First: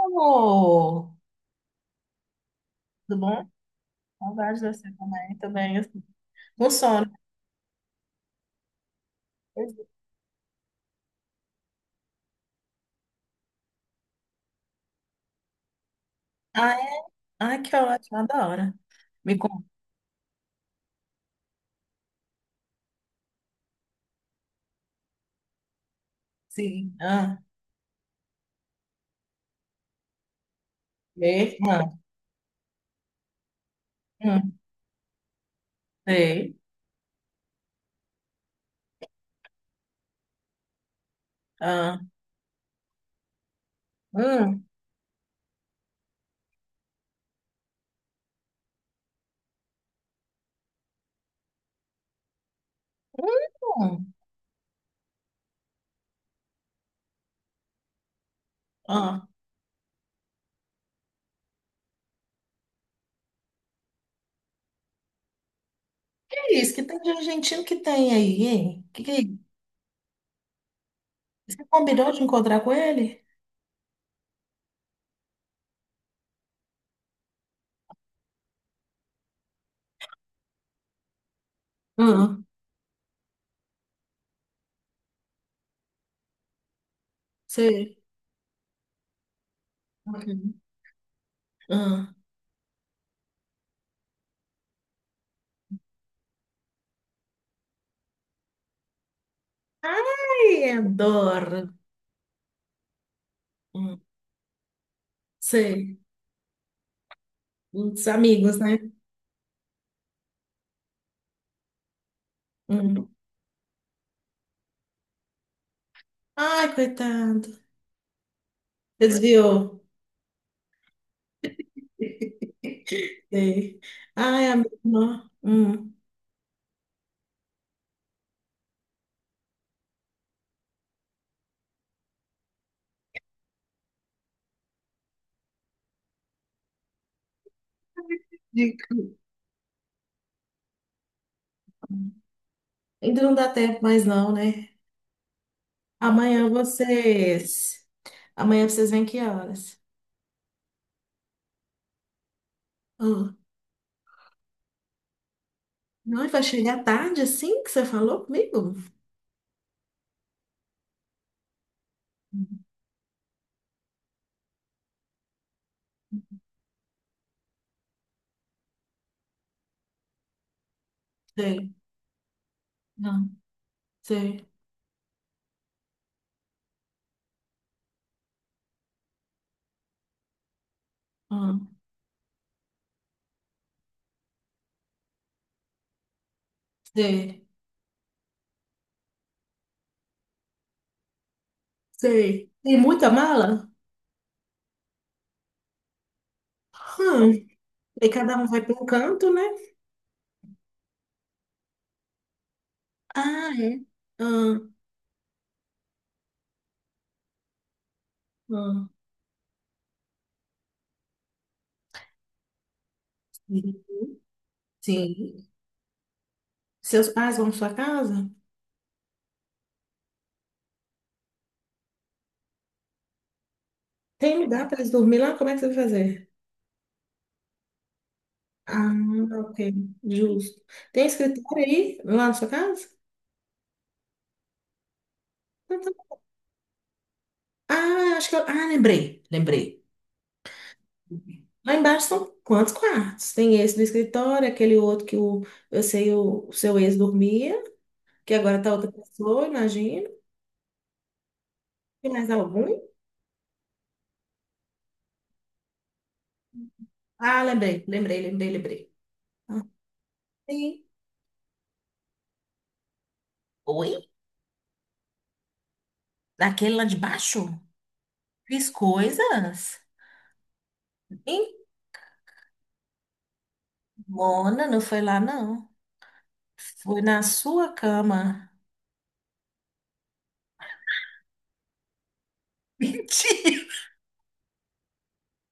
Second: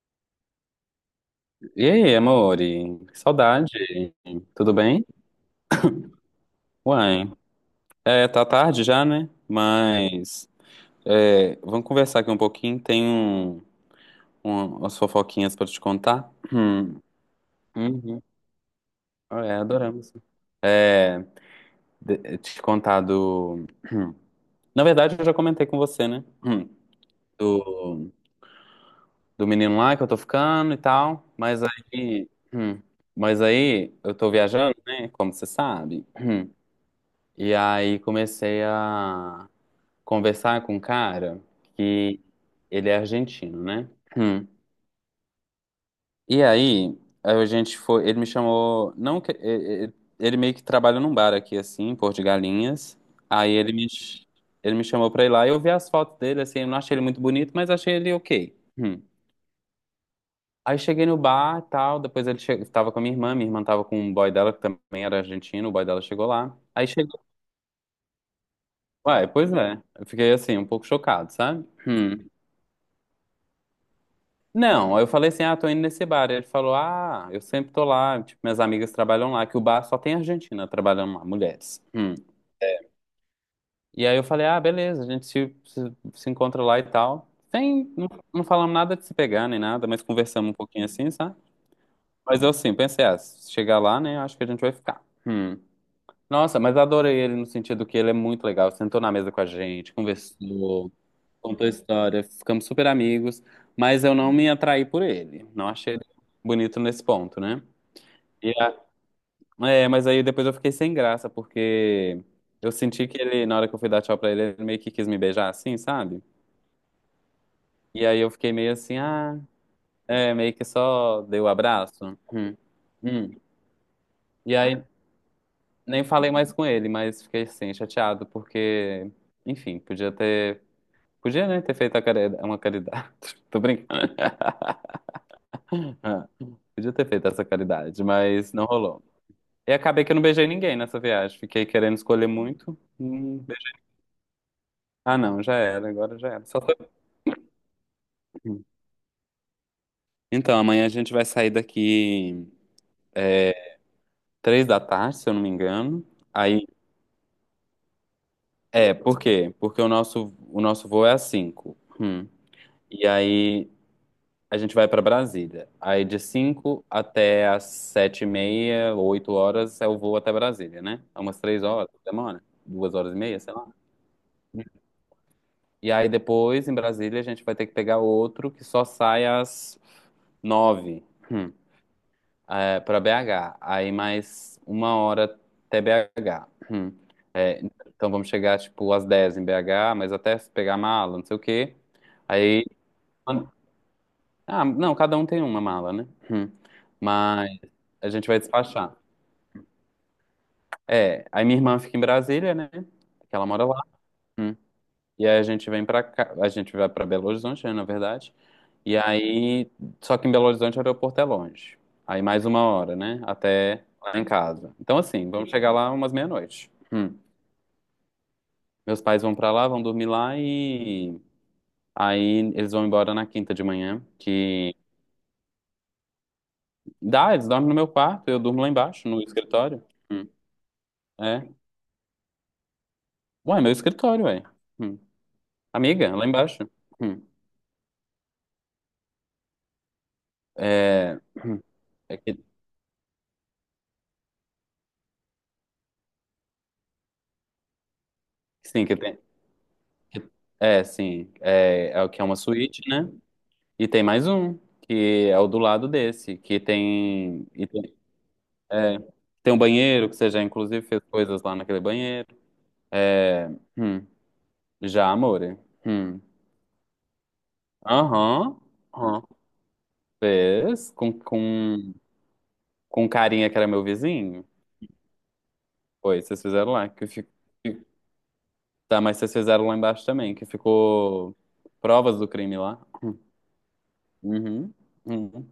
Amor, E aí, amore? Que tudo bom? saudade. Saudades de Tudo você bem? também, assim, com sono. Uai. É, tá tarde já, né? Mas é, vamos conversar aqui um pouquinho. Tem umas fofoquinhas pra te contar. Ah, é? Hum. Ai, que ótimo, Uhum. adoro. Me É, conta. adoramos. Te contar do. Hum. Na verdade, eu já comentei com você, né? Hum. Sim. Ah, Do, do menino lá que eu tô ficando e tal. Mas mesma. aí, mas aí eu tô Hum, viajando, né? Como você sabe. sei. E aí comecei a conversar com um cara Ah, que ele é argentino, né? Hum. hum, E aí, a gente foi, ele me chamou, não que- e- ele meio que trabalha num bar aqui assim, em Porto de Galinhas. Aí ele me hum, ch- Ele me chamou pra ir lá, e eu vi as fotos dele assim, eu não achei ele muito bonito, mas achei ele OK. Hum. ah. Aí cheguei no bar, tal, depois ele che... tava com a minha irmã tava com um boy dela que também era argentino, o boy dela chegou Que é lá. isso? Que Aí tem de chegou, argentino que tem aí, hein? Que... ué, é pois é. Eu fiquei assim um pouco chocado, Você sabe? combinou de Hum. encontrar com ele? Não, aí eu falei assim, ah, tô indo nesse bar. Ele falou, ah, eu sempre tô lá, tipo, minhas amigas trabalham lá, que o bar só tem argentina trabalhando lá, mulheres. Hum. Ah, E aí eu falei, ah, beleza, a gente se encontra lá e tal. Sem, sei. não, não falamos nada de se pegar nem nada, mas conversamos um Uhum. pouquinho assim, sabe? Ah. Mas eu sim, pensei, ah, se chegar lá, né, acho que a gente vai ficar. Hum. Nossa, mas adorei ele no sentido que ele é muito legal, sentou na mesa com a gente, Ai, conversou. adoro. Contou a história, ficamos super amigos, Hum, mas eu não me atraí por ele. Não achei sei. ele bonito nesse ponto, né? Os E amigos, a- né? É, mas aí depois eu fiquei sem graça, porque eu senti Hum. que ele, na hora que eu fui dar tchau pra ele, ele meio que quis me beijar assim, sabe? Ai, coitado. E aí eu fiquei meio assim, ah, Desviou. é, meio que só dei o abraço. Hum. hum. Sei. Ai, E a minha aí irmã. Hum. nem falei mais com ele, mas fiquei assim, chateado, porque, enfim, podia ter, podia, né, ter feito a uma caridade. Tô brincando. Ah, podia ter feito essa caridade, mas não Digo, rolou. E acabei que eu não beijei ninguém nessa viagem. Fiquei querendo escolher muito. ainda não dá tempo mais não, né? Ah, não, já era, agora já era. Amanhã Só foi... vocês... um. Amanhã vocês vêm que horas? Então, amanhã a gente vai sair daqui Ah, é, 3 da tarde, se eu não me engano. não, vai Aí, chegar tarde assim que você falou comigo? é, por quê? Porque o nosso voo é às 5. Hum, E aí a gente vai pra Brasília. Aí de 5 até às 7h30, 8 horas é o voo até Brasília, né? É umas três Sei. horas, demora. Duas horas e Não. meia, sei lá. Sei. E aí depois, em Brasília, a gente vai ter que pegar outro que só sai às 9, hum, Ah, é, para BH. Aí mais 1 hora até BH. Sei. É, então vamos chegar, tipo, às 10 em BH, mas até se pegar mala, não sei o quê. Sei. Aí... Tem muita mala? Ah, não, cada um tem uma mala, né? Hum. Hum. Mas E a gente cada vai um vai para um despachar. canto, né? É, aí minha irmã fica em Brasília, né? Que ela Ah, mora é? lá. Hum. Ah, E aí a gente vem pra cá, a gente vai pra Belo Horizonte, né, na verdade. ah. E aí, só que em Belo Horizonte o aeroporto é longe. Aí mais uma hora, né? Sim. Até lá em casa. Então, assim, Sim. vamos chegar lá umas meia-noite. Seus Hum. pais vão para sua casa? Meus pais vão pra lá, vão dormir lá e aí eles vão embora na quinta de manhã. Tem me dá Que para eles dormirem lá? Como é que você vai fazer? dá, eles dormem no meu quarto, eu durmo lá Ah, embaixo, no ok, escritório. Hum. justo. Tem É. escritório aí, lá na sua casa? Ué, meu escritório, ué. Hum. Então tá. Amiga, lá embaixo. Hum. Ah, acho que eu... Ah, lembrei, lembrei. É, hum, Lá embaixo é são que, quantos quartos? Tem esse do escritório, aquele outro que o, eu sei o seu ex dormia, que agora tá sim, outra que tem. pessoa, imagino. É, sim. É, é o Tem que é mais uma algum? suíte, né? E tem mais um, que é o do lado desse, que Ah, tem. Lembrei, lembrei, lembrei, lembrei. é, Tem um banheiro, que você já Sim. inclusive fez coisas lá naquele banheiro. É, hum, Oi? já, amore. Hum. Daquele lá de baixo? Aham. Fiz Aham. coisas? Fez com, Hein? com, com um carinha que era meu vizinho. Mona, não foi lá, não. Foi, vocês fizeram lá. Foi na sua que- cama. Tá, mas vocês fizeram lá embaixo também, que ficou provas do crime lá. Hum. Tia, Uhum. Uhum.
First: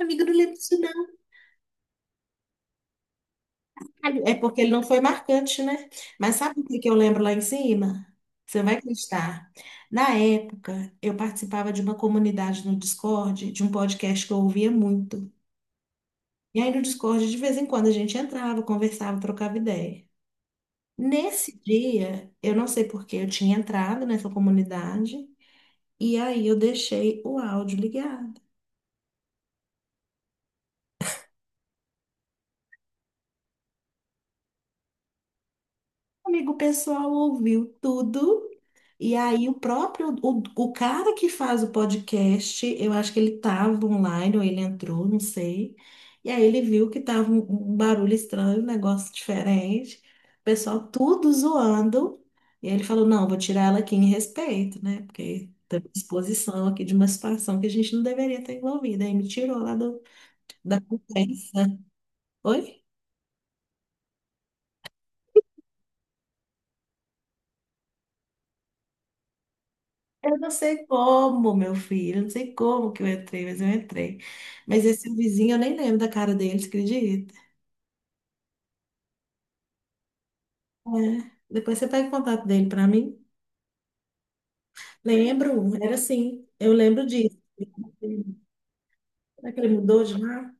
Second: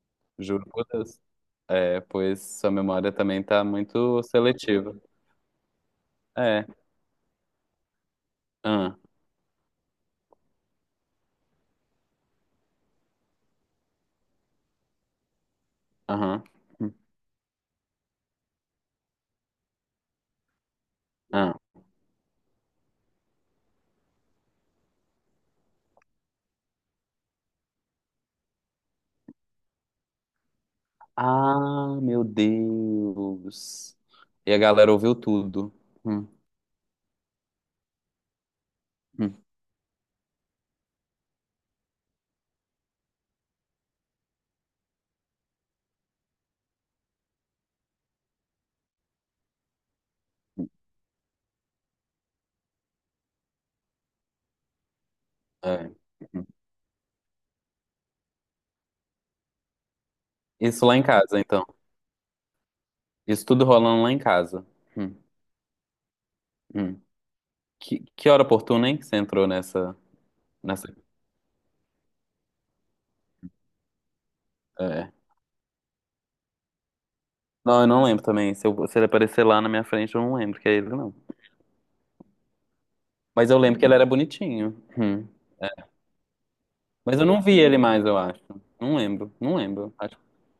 amiga, não lembro Juro disso, por não. Deus. É, pois sua memória também tá muito É porque ele não seletiva. foi marcante, né? Mas sabe o É. que que eu lembro lá em cima? Você vai acreditar. Na época, eu participava de uma comunidade no Discord, de um podcast que eu ouvia muito. Aham. E aí no Discord, de vez em quando, a gente entrava, conversava, trocava ideia. Ah. Nesse dia, eu não sei por que eu tinha entrado nessa comunidade, e aí eu deixei o áudio ligado. Ah, meu Deus. E a galera ouviu tudo. Hum, Amigo, o pessoal ouviu tudo. E hum, aí, o cara que faz o podcast, eu acho que ele estava online ou ele entrou, não sei. E aí, ele viu que um barulho estranho, um negócio diferente. O pessoal tudo zoando. E aí, ele falou: não, vou tirar ela aqui em respeito, né? Porque tem é. Hum. exposição aqui de uma situação que a gente não deveria estar envolvida. Aí, me tirou lá do, da Isso lá em casa, então. conversa. Oi? Isso tudo rolando lá em casa. Hum, hum. Que hora oportuna, hein, que você entrou nessa, Eu não sei nessa... como, meu filho, eu não sei como que eu entrei. Mas é. esse vizinho, eu nem lembro da cara dele, você acredita? Não, eu não lembro também. Se ele aparecer lá na minha frente, eu não lembro que é ele, não. É. Depois você pega o contato dele pra mim. Mas eu lembro que ele era bonitinho. Hum. Lembro, era assim, eu lembro Mas eu disso. não vi ele mais, eu acho. Não lembro, Será não que ele lembro. mudou Acho- de lá?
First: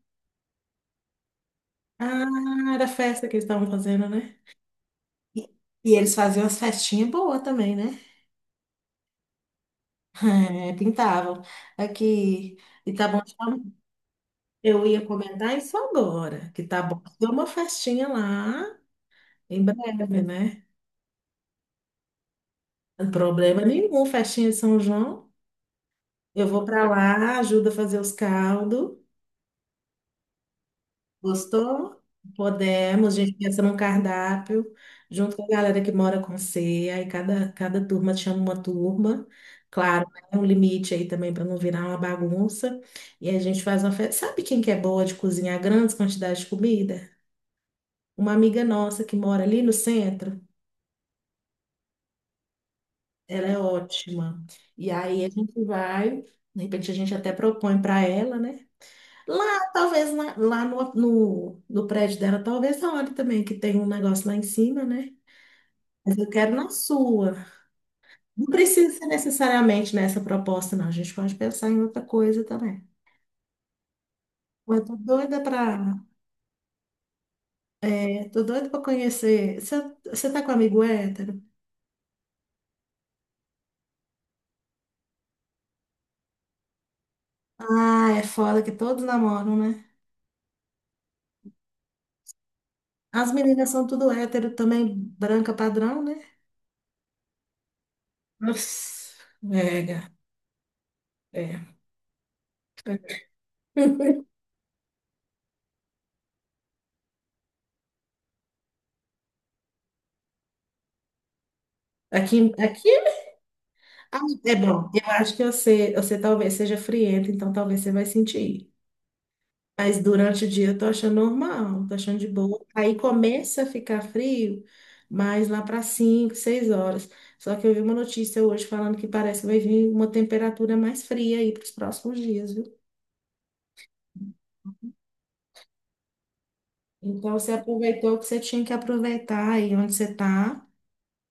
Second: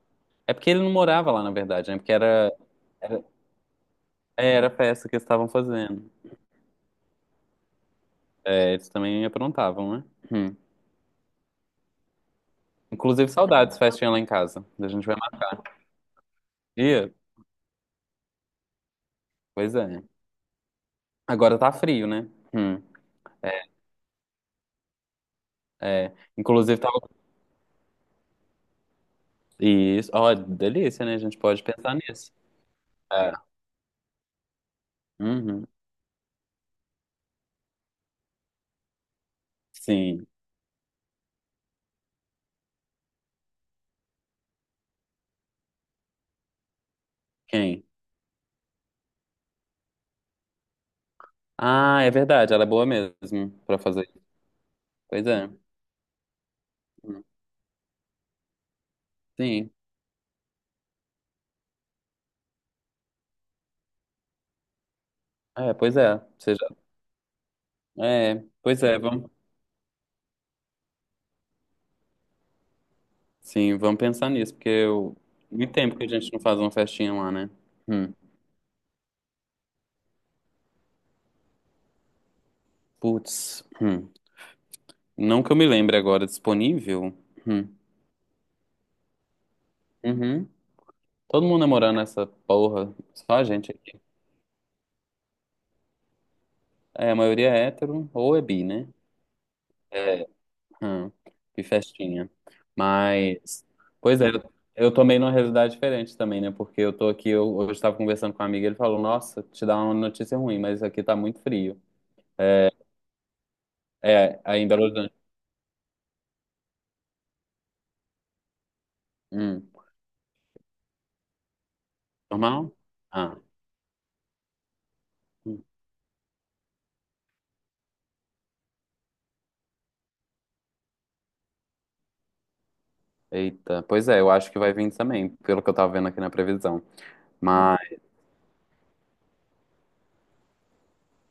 é porque ele não morava lá, na verdade, né? Porque era, Ah, era a era, festa que eles estavam fazendo, né? é, era a festa que eles estavam E, e fazendo. eles faziam as festinhas boas também, né? É, eles também aprontavam, né? Hum. É, pintavam. Aqui, e tá bom. Inclusive, saudades, festinha lá em casa. Eu A ia gente vai mais comentar isso agora, que tá bom. dia. Deu uma festinha lá em Pois é. breve, né? Agora tá frio, né? Hum. Problema nenhum, festinha de São João. É. Eu vou Inclusive, para tava. lá, ajuda a fazer os caldos. Isso. Ó, delícia, né? A gente pode pensar Gostou? nisso. Podemos, a É. gente pensa num cardápio, junto com a Uhum. galera que mora com você. Aí cada turma chama uma turma. Claro, Sim. é um limite aí também para não virar uma bagunça. E a gente faz uma festa. Sabe quem que é boa de cozinhar grandes quantidades de comida? Quem? Uma amiga nossa que mora ali no centro. Ah, é verdade. Ela é boa Ela mesmo é pra fazer isso. ótima. E aí Pois a é. gente vai, de repente a gente Hum. até propõe para ela, né? Lá, Sim. talvez, lá no prédio dela, talvez a hora também, que tem um negócio lá em cima, né? É, pois Mas é. eu quero Seja... na sua. É, Não pois precisa é. ser Vamos... necessariamente nessa proposta, não. A gente pode pensar em outra coisa também. Sim, vamos pensar nisso, porque Eu tô eu... doida muito pra, tempo que a gente não faz uma festinha lá, né? Hum. é, tô doida pra conhecer. Você tá com amigo hétero? Putz. Hum. Não que eu me lembre agora, disponível? Hum. Ah, é foda que todos namoram, né? Uhum. Todo mundo namorando essa porra, As só a meninas gente são aqui. tudo hétero também, branca padrão, né? É, a maioria é hétero ou é bi, né? Nossa, mega. Hum. Que É. festinha. Mas, pois é, eu tomei numa realidade diferente também, né? Porque eu tô aqui, eu, hoje estava conversando com um amigo, ele falou, nossa, te dá uma notícia ruim, mas aqui tá muito frio. Aqui ah, É, é aí em Belo bom. Eu Horizonte. acho que você talvez seja frienta, então talvez você vai sentir. Hum. Mas durante o dia eu tô achando normal, tô achando de boa. Normal? Aí Ah. começa a ficar frio, mas lá hum. para 5, 6 horas. Só que eu vi uma notícia hoje falando que parece que vai vir uma temperatura mais fria aí para os próximos dias, viu? Eita, pois é, eu acho que vai vir também, pelo que eu tava vendo aqui na previsão. Então você Mas, aproveitou o que você tinha que aproveitar aí onde você tá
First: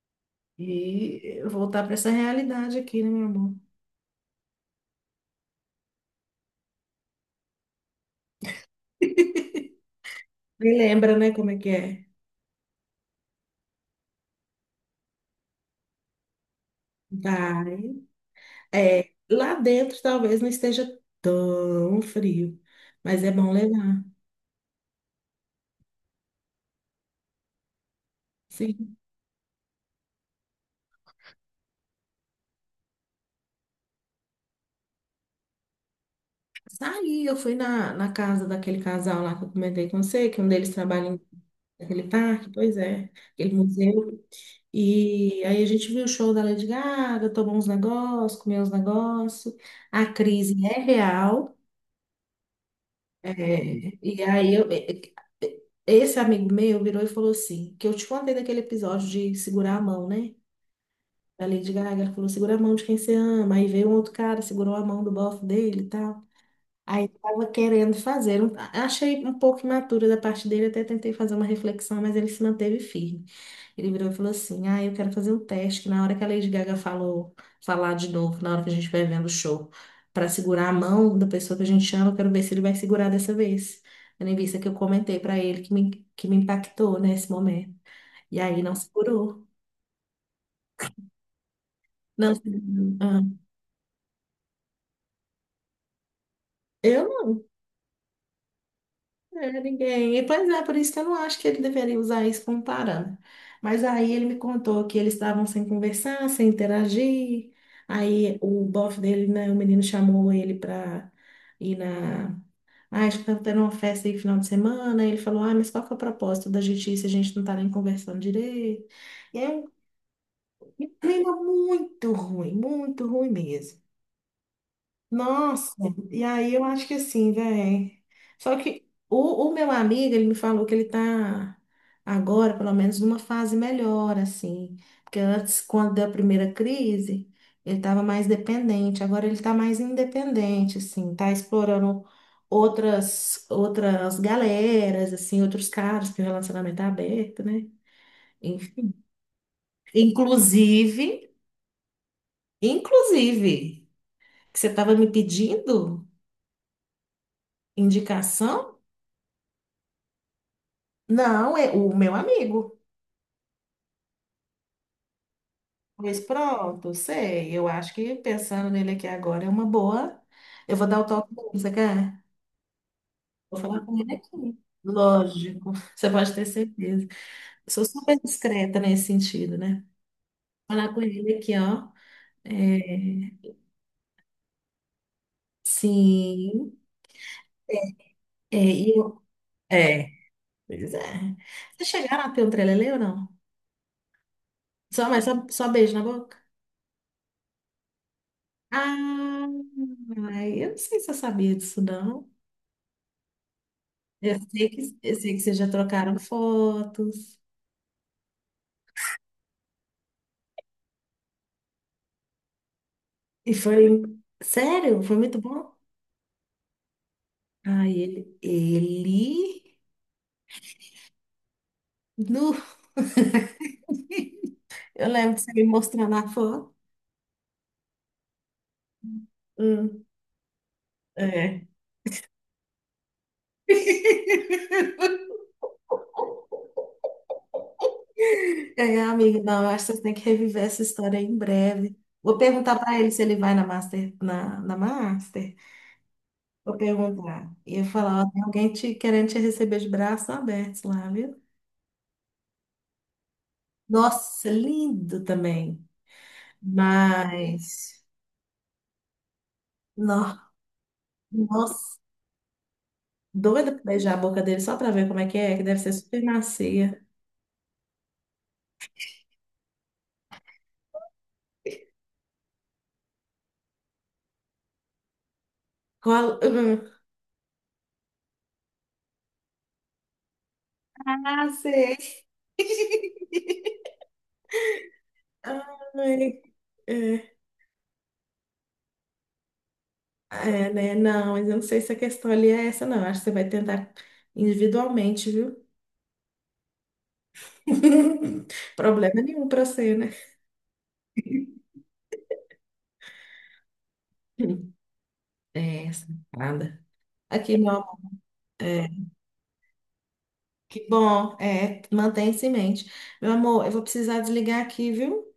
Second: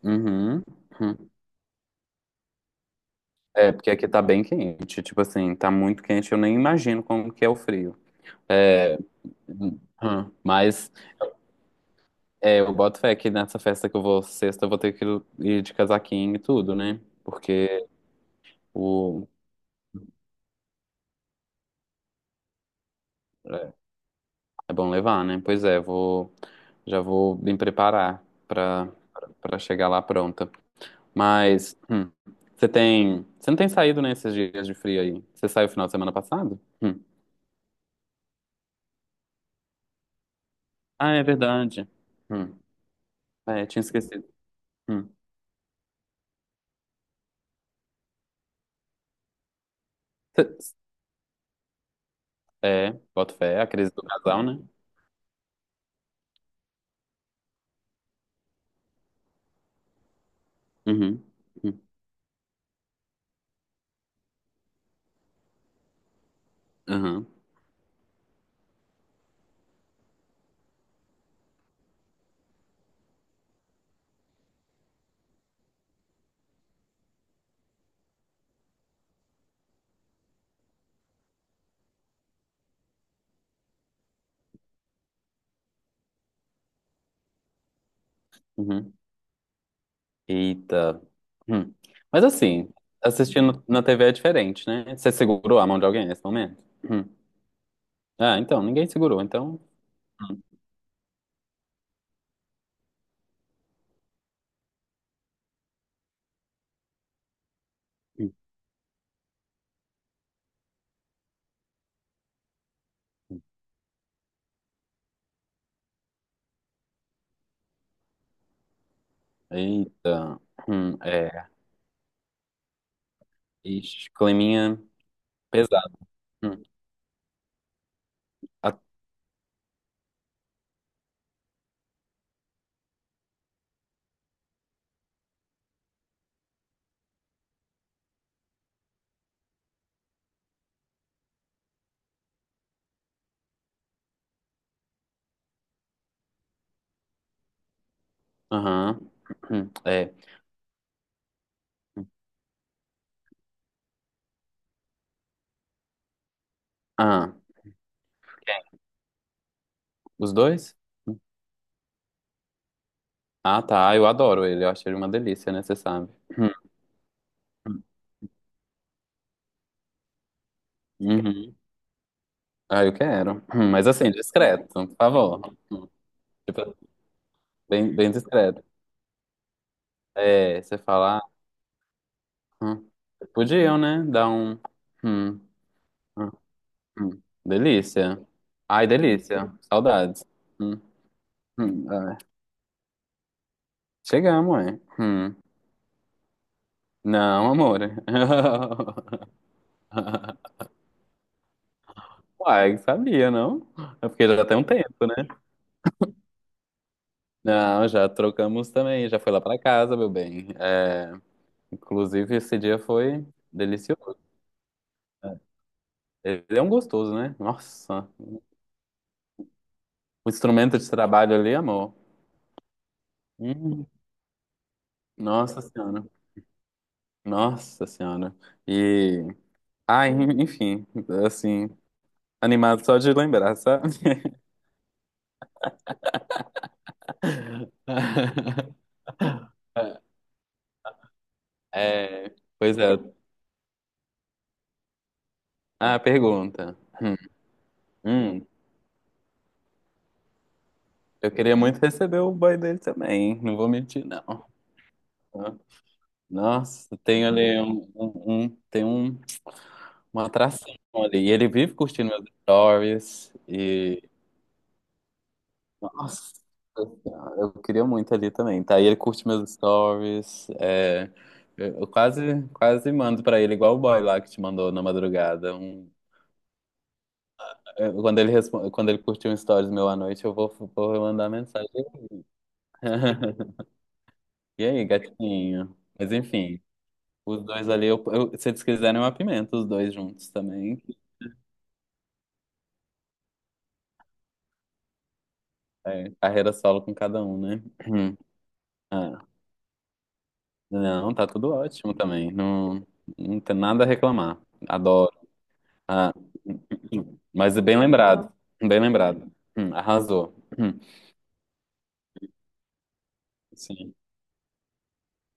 uhum. Hum. e voltar para essa realidade aqui, né, meu amor? É, porque aqui tá bem quente, tipo assim, tá muito quente, eu nem imagino como que é o frio. É, Me mas lembra, né, como é que é? é, eu boto fé que nessa festa que eu vou sexta, eu vou ter que ir de casaquinho e tudo, né? Porque Vai. É, o, lá dentro talvez não esteja tão frio, mas é bom é, levar. é bom levar, né? Pois é, vou, já vou me preparar pra, Sim. pra chegar lá pronta. Mas, você tem, você não tem saído nesses dias de frio aí? Você saiu final de semana passado? Hum. Saí, eu fui na casa daquele casal lá que eu comentei com você, que um deles trabalha Ah, em- é verdade. naquele parque, Hum. pois é, aquele É, tinha museu. esquecido. E aí a gente viu o show da Lady Gaga, tomou uns negócios, comeu uns negócios. A Hum. crise é real. É, boto fé, a crise É, do e casal, aí né? eu, e- esse amigo meu virou e falou assim, que eu te contei daquele episódio de segurar a mão, né? Uhum. Da Lady Gaga, ela falou, segura a mão de quem você ama. Aí veio um outro cara, segurou a mão do bofe dele e tal. Aí Uhum. tava querendo fazer. Um- Achei um pouco imatura da parte dele, até tentei fazer uma reflexão, mas ele se manteve firme. Ele virou e falou assim: ah, eu quero fazer um teste, que na hora que a Lady Gaga falou, falar de novo, na hora que a gente vai vendo o show, para segurar a mão da pessoa que a gente ama, eu quero ver se ele vai segurar dessa vez. Tendo em vista que eu comentei para ele que que me impactou nesse momento. E aí não Uhum. segurou. Eita. Hum. Mas Não assim, segurou. Ah, assistindo na TV é diferente, né? Você segurou a mão de alguém nesse momento? Hum. eu não. Ah, então, ninguém segurou, É, então. ninguém. E, pois é, por isso que eu não acho que ele deveria usar isso como parâmetro. Mas aí ele me contou que eles estavam sem conversar, sem interagir. Hum. Aí o bofe dele, né, o menino chamou ele para ir na. Ah, acho que estava tendo uma festa aí no final de semana. Ele falou: ah, mas qual que é o propósito da justiça? A gente não está nem conversando direito. E é um Eita. Hum. clima É. Muito ruim mesmo. Ixi, climinha Nossa, pesado. e aí Hum. eu acho que assim, velho. Só A- que o meu amigo, ele me falou que ele tá agora, pelo menos, numa fase melhor, assim. Porque antes, quando deu a primeira crise, ele tava mais dependente. Agora ele tá mais independente, assim. Tá explorando outras galeras, assim, outros caras, porque o relacionamento é aberto, né? In- Aham. Hum. É. Inclusive, inclusive, que você tava me pedindo Ah, indicação. quem? Os dois? Não, é o meu amigo. Ah, tá. Ah, eu adoro ele, eu acho ele uma delícia, né? Você sabe. Pois Hum. pronto, sei. Eu Hum. acho que pensando nele aqui agora é uma boa. Eu vou dar o toque dele, Uhum. você quer? Ah, eu quero. Vou Hum. falar Mas com assim, ele aqui. discreto, por favor. Lógico, Hum. você pode ter Tipo, certeza. Eu sou bem, bem super discreto. discreta nesse sentido, né? É, Vou você falar com fala, ah, ele aqui, ó. hum, É, podiam, né? Dar um, hum, hum, sim. hum. Delícia. É, Ai, e eu, delícia. é, Saudades. Hum, pois é. Vocês ah, chegaram a ter um trelelê ou não? chegamos, é. Mas Hum. só beijo na boca? Não, amor. Ah, ai, eu não sei se eu sabia disso, não. Uai, sabia, não? É porque Eu já tem um sei tempo, eu né? sei que vocês já trocaram fotos. Não, já trocamos também. Já foi lá pra casa, meu bem. É, inclusive, esse dia foi E foi, delicioso. sério, foi muito bom. Ele é um gostoso, né? Ah, Nossa. ele, O instrumento de trabalho ali, amor. nu, Hum, eu lembro de você nossa me senhora, mostrando a foto. nossa senhora. E, Hum, ai, enfim, é. assim, animado só de lembrar, sabe? É, amigo, não, eu acho que vocês têm que reviver essa história em breve. É, Vou perguntar pois é. para ele se ele vai na Master, na Master. Ah, pergunta. Vou perguntar. E eu falar, ó, tem hum, alguém te, querendo te receber de braços abertos lá, eu viu? queria muito receber o boy dele também, hein? Não vou mentir, não. Nossa, lindo também. Nossa, tem ali Mas, uma não. atração ali. E ele vive Nossa, curtindo meus stories. doida pra beijar a boca dele só pra ver como é, que deve ser super Nossa, macia. senhora, eu queria muito ali também, tá? E ele curte meus stories, é, eu quase, quase mando pra ele, igual o boy lá que te mandou na madrugada. Um- Qual... hum, é, quando ele, respo- quando ele curtiu um stories meu à noite, eu vou, vou mandar Ah, mensagem. sei. E aí, gatinho? Mas Ai, enfim, é, os dois ali, se eles quiserem, eu apimento os dois juntos é, também. né? Não, mas eu não sei se a questão ali é essa, não. Acho que você vai tentar individualmente, viu? É, carreira solo com cada um, né? Problema Ah, nenhum pra você, né? não, tá tudo ótimo também, não, não tem nada a reclamar. Adoro. É, essa, Ah, nada. Hum. Mas Aqui, é meu bem amor, lembrado. Bem é, lembrado. Arrasou. Que bom, é, mantém-se em mente. Meu amor, eu vou Sim. precisar desligar aqui, viu?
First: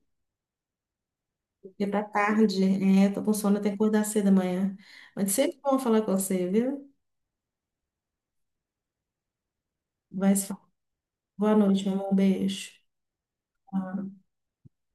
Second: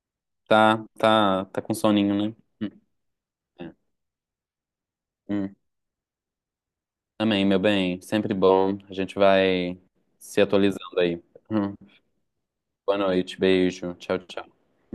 Tá, tá, tá com Porque tá soninho, né? tarde, é, tô com sono, eu tenho É. que acordar cedo amanhã. Mas Hum. sempre bom falar com você, viu? Amém, meu bem. Sempre bom. A gente vai Vai se se falar. atualizando aí. Boa Hum. noite, meu amor. Um beijo. Boa noite. Beijo. Tchau, tchau.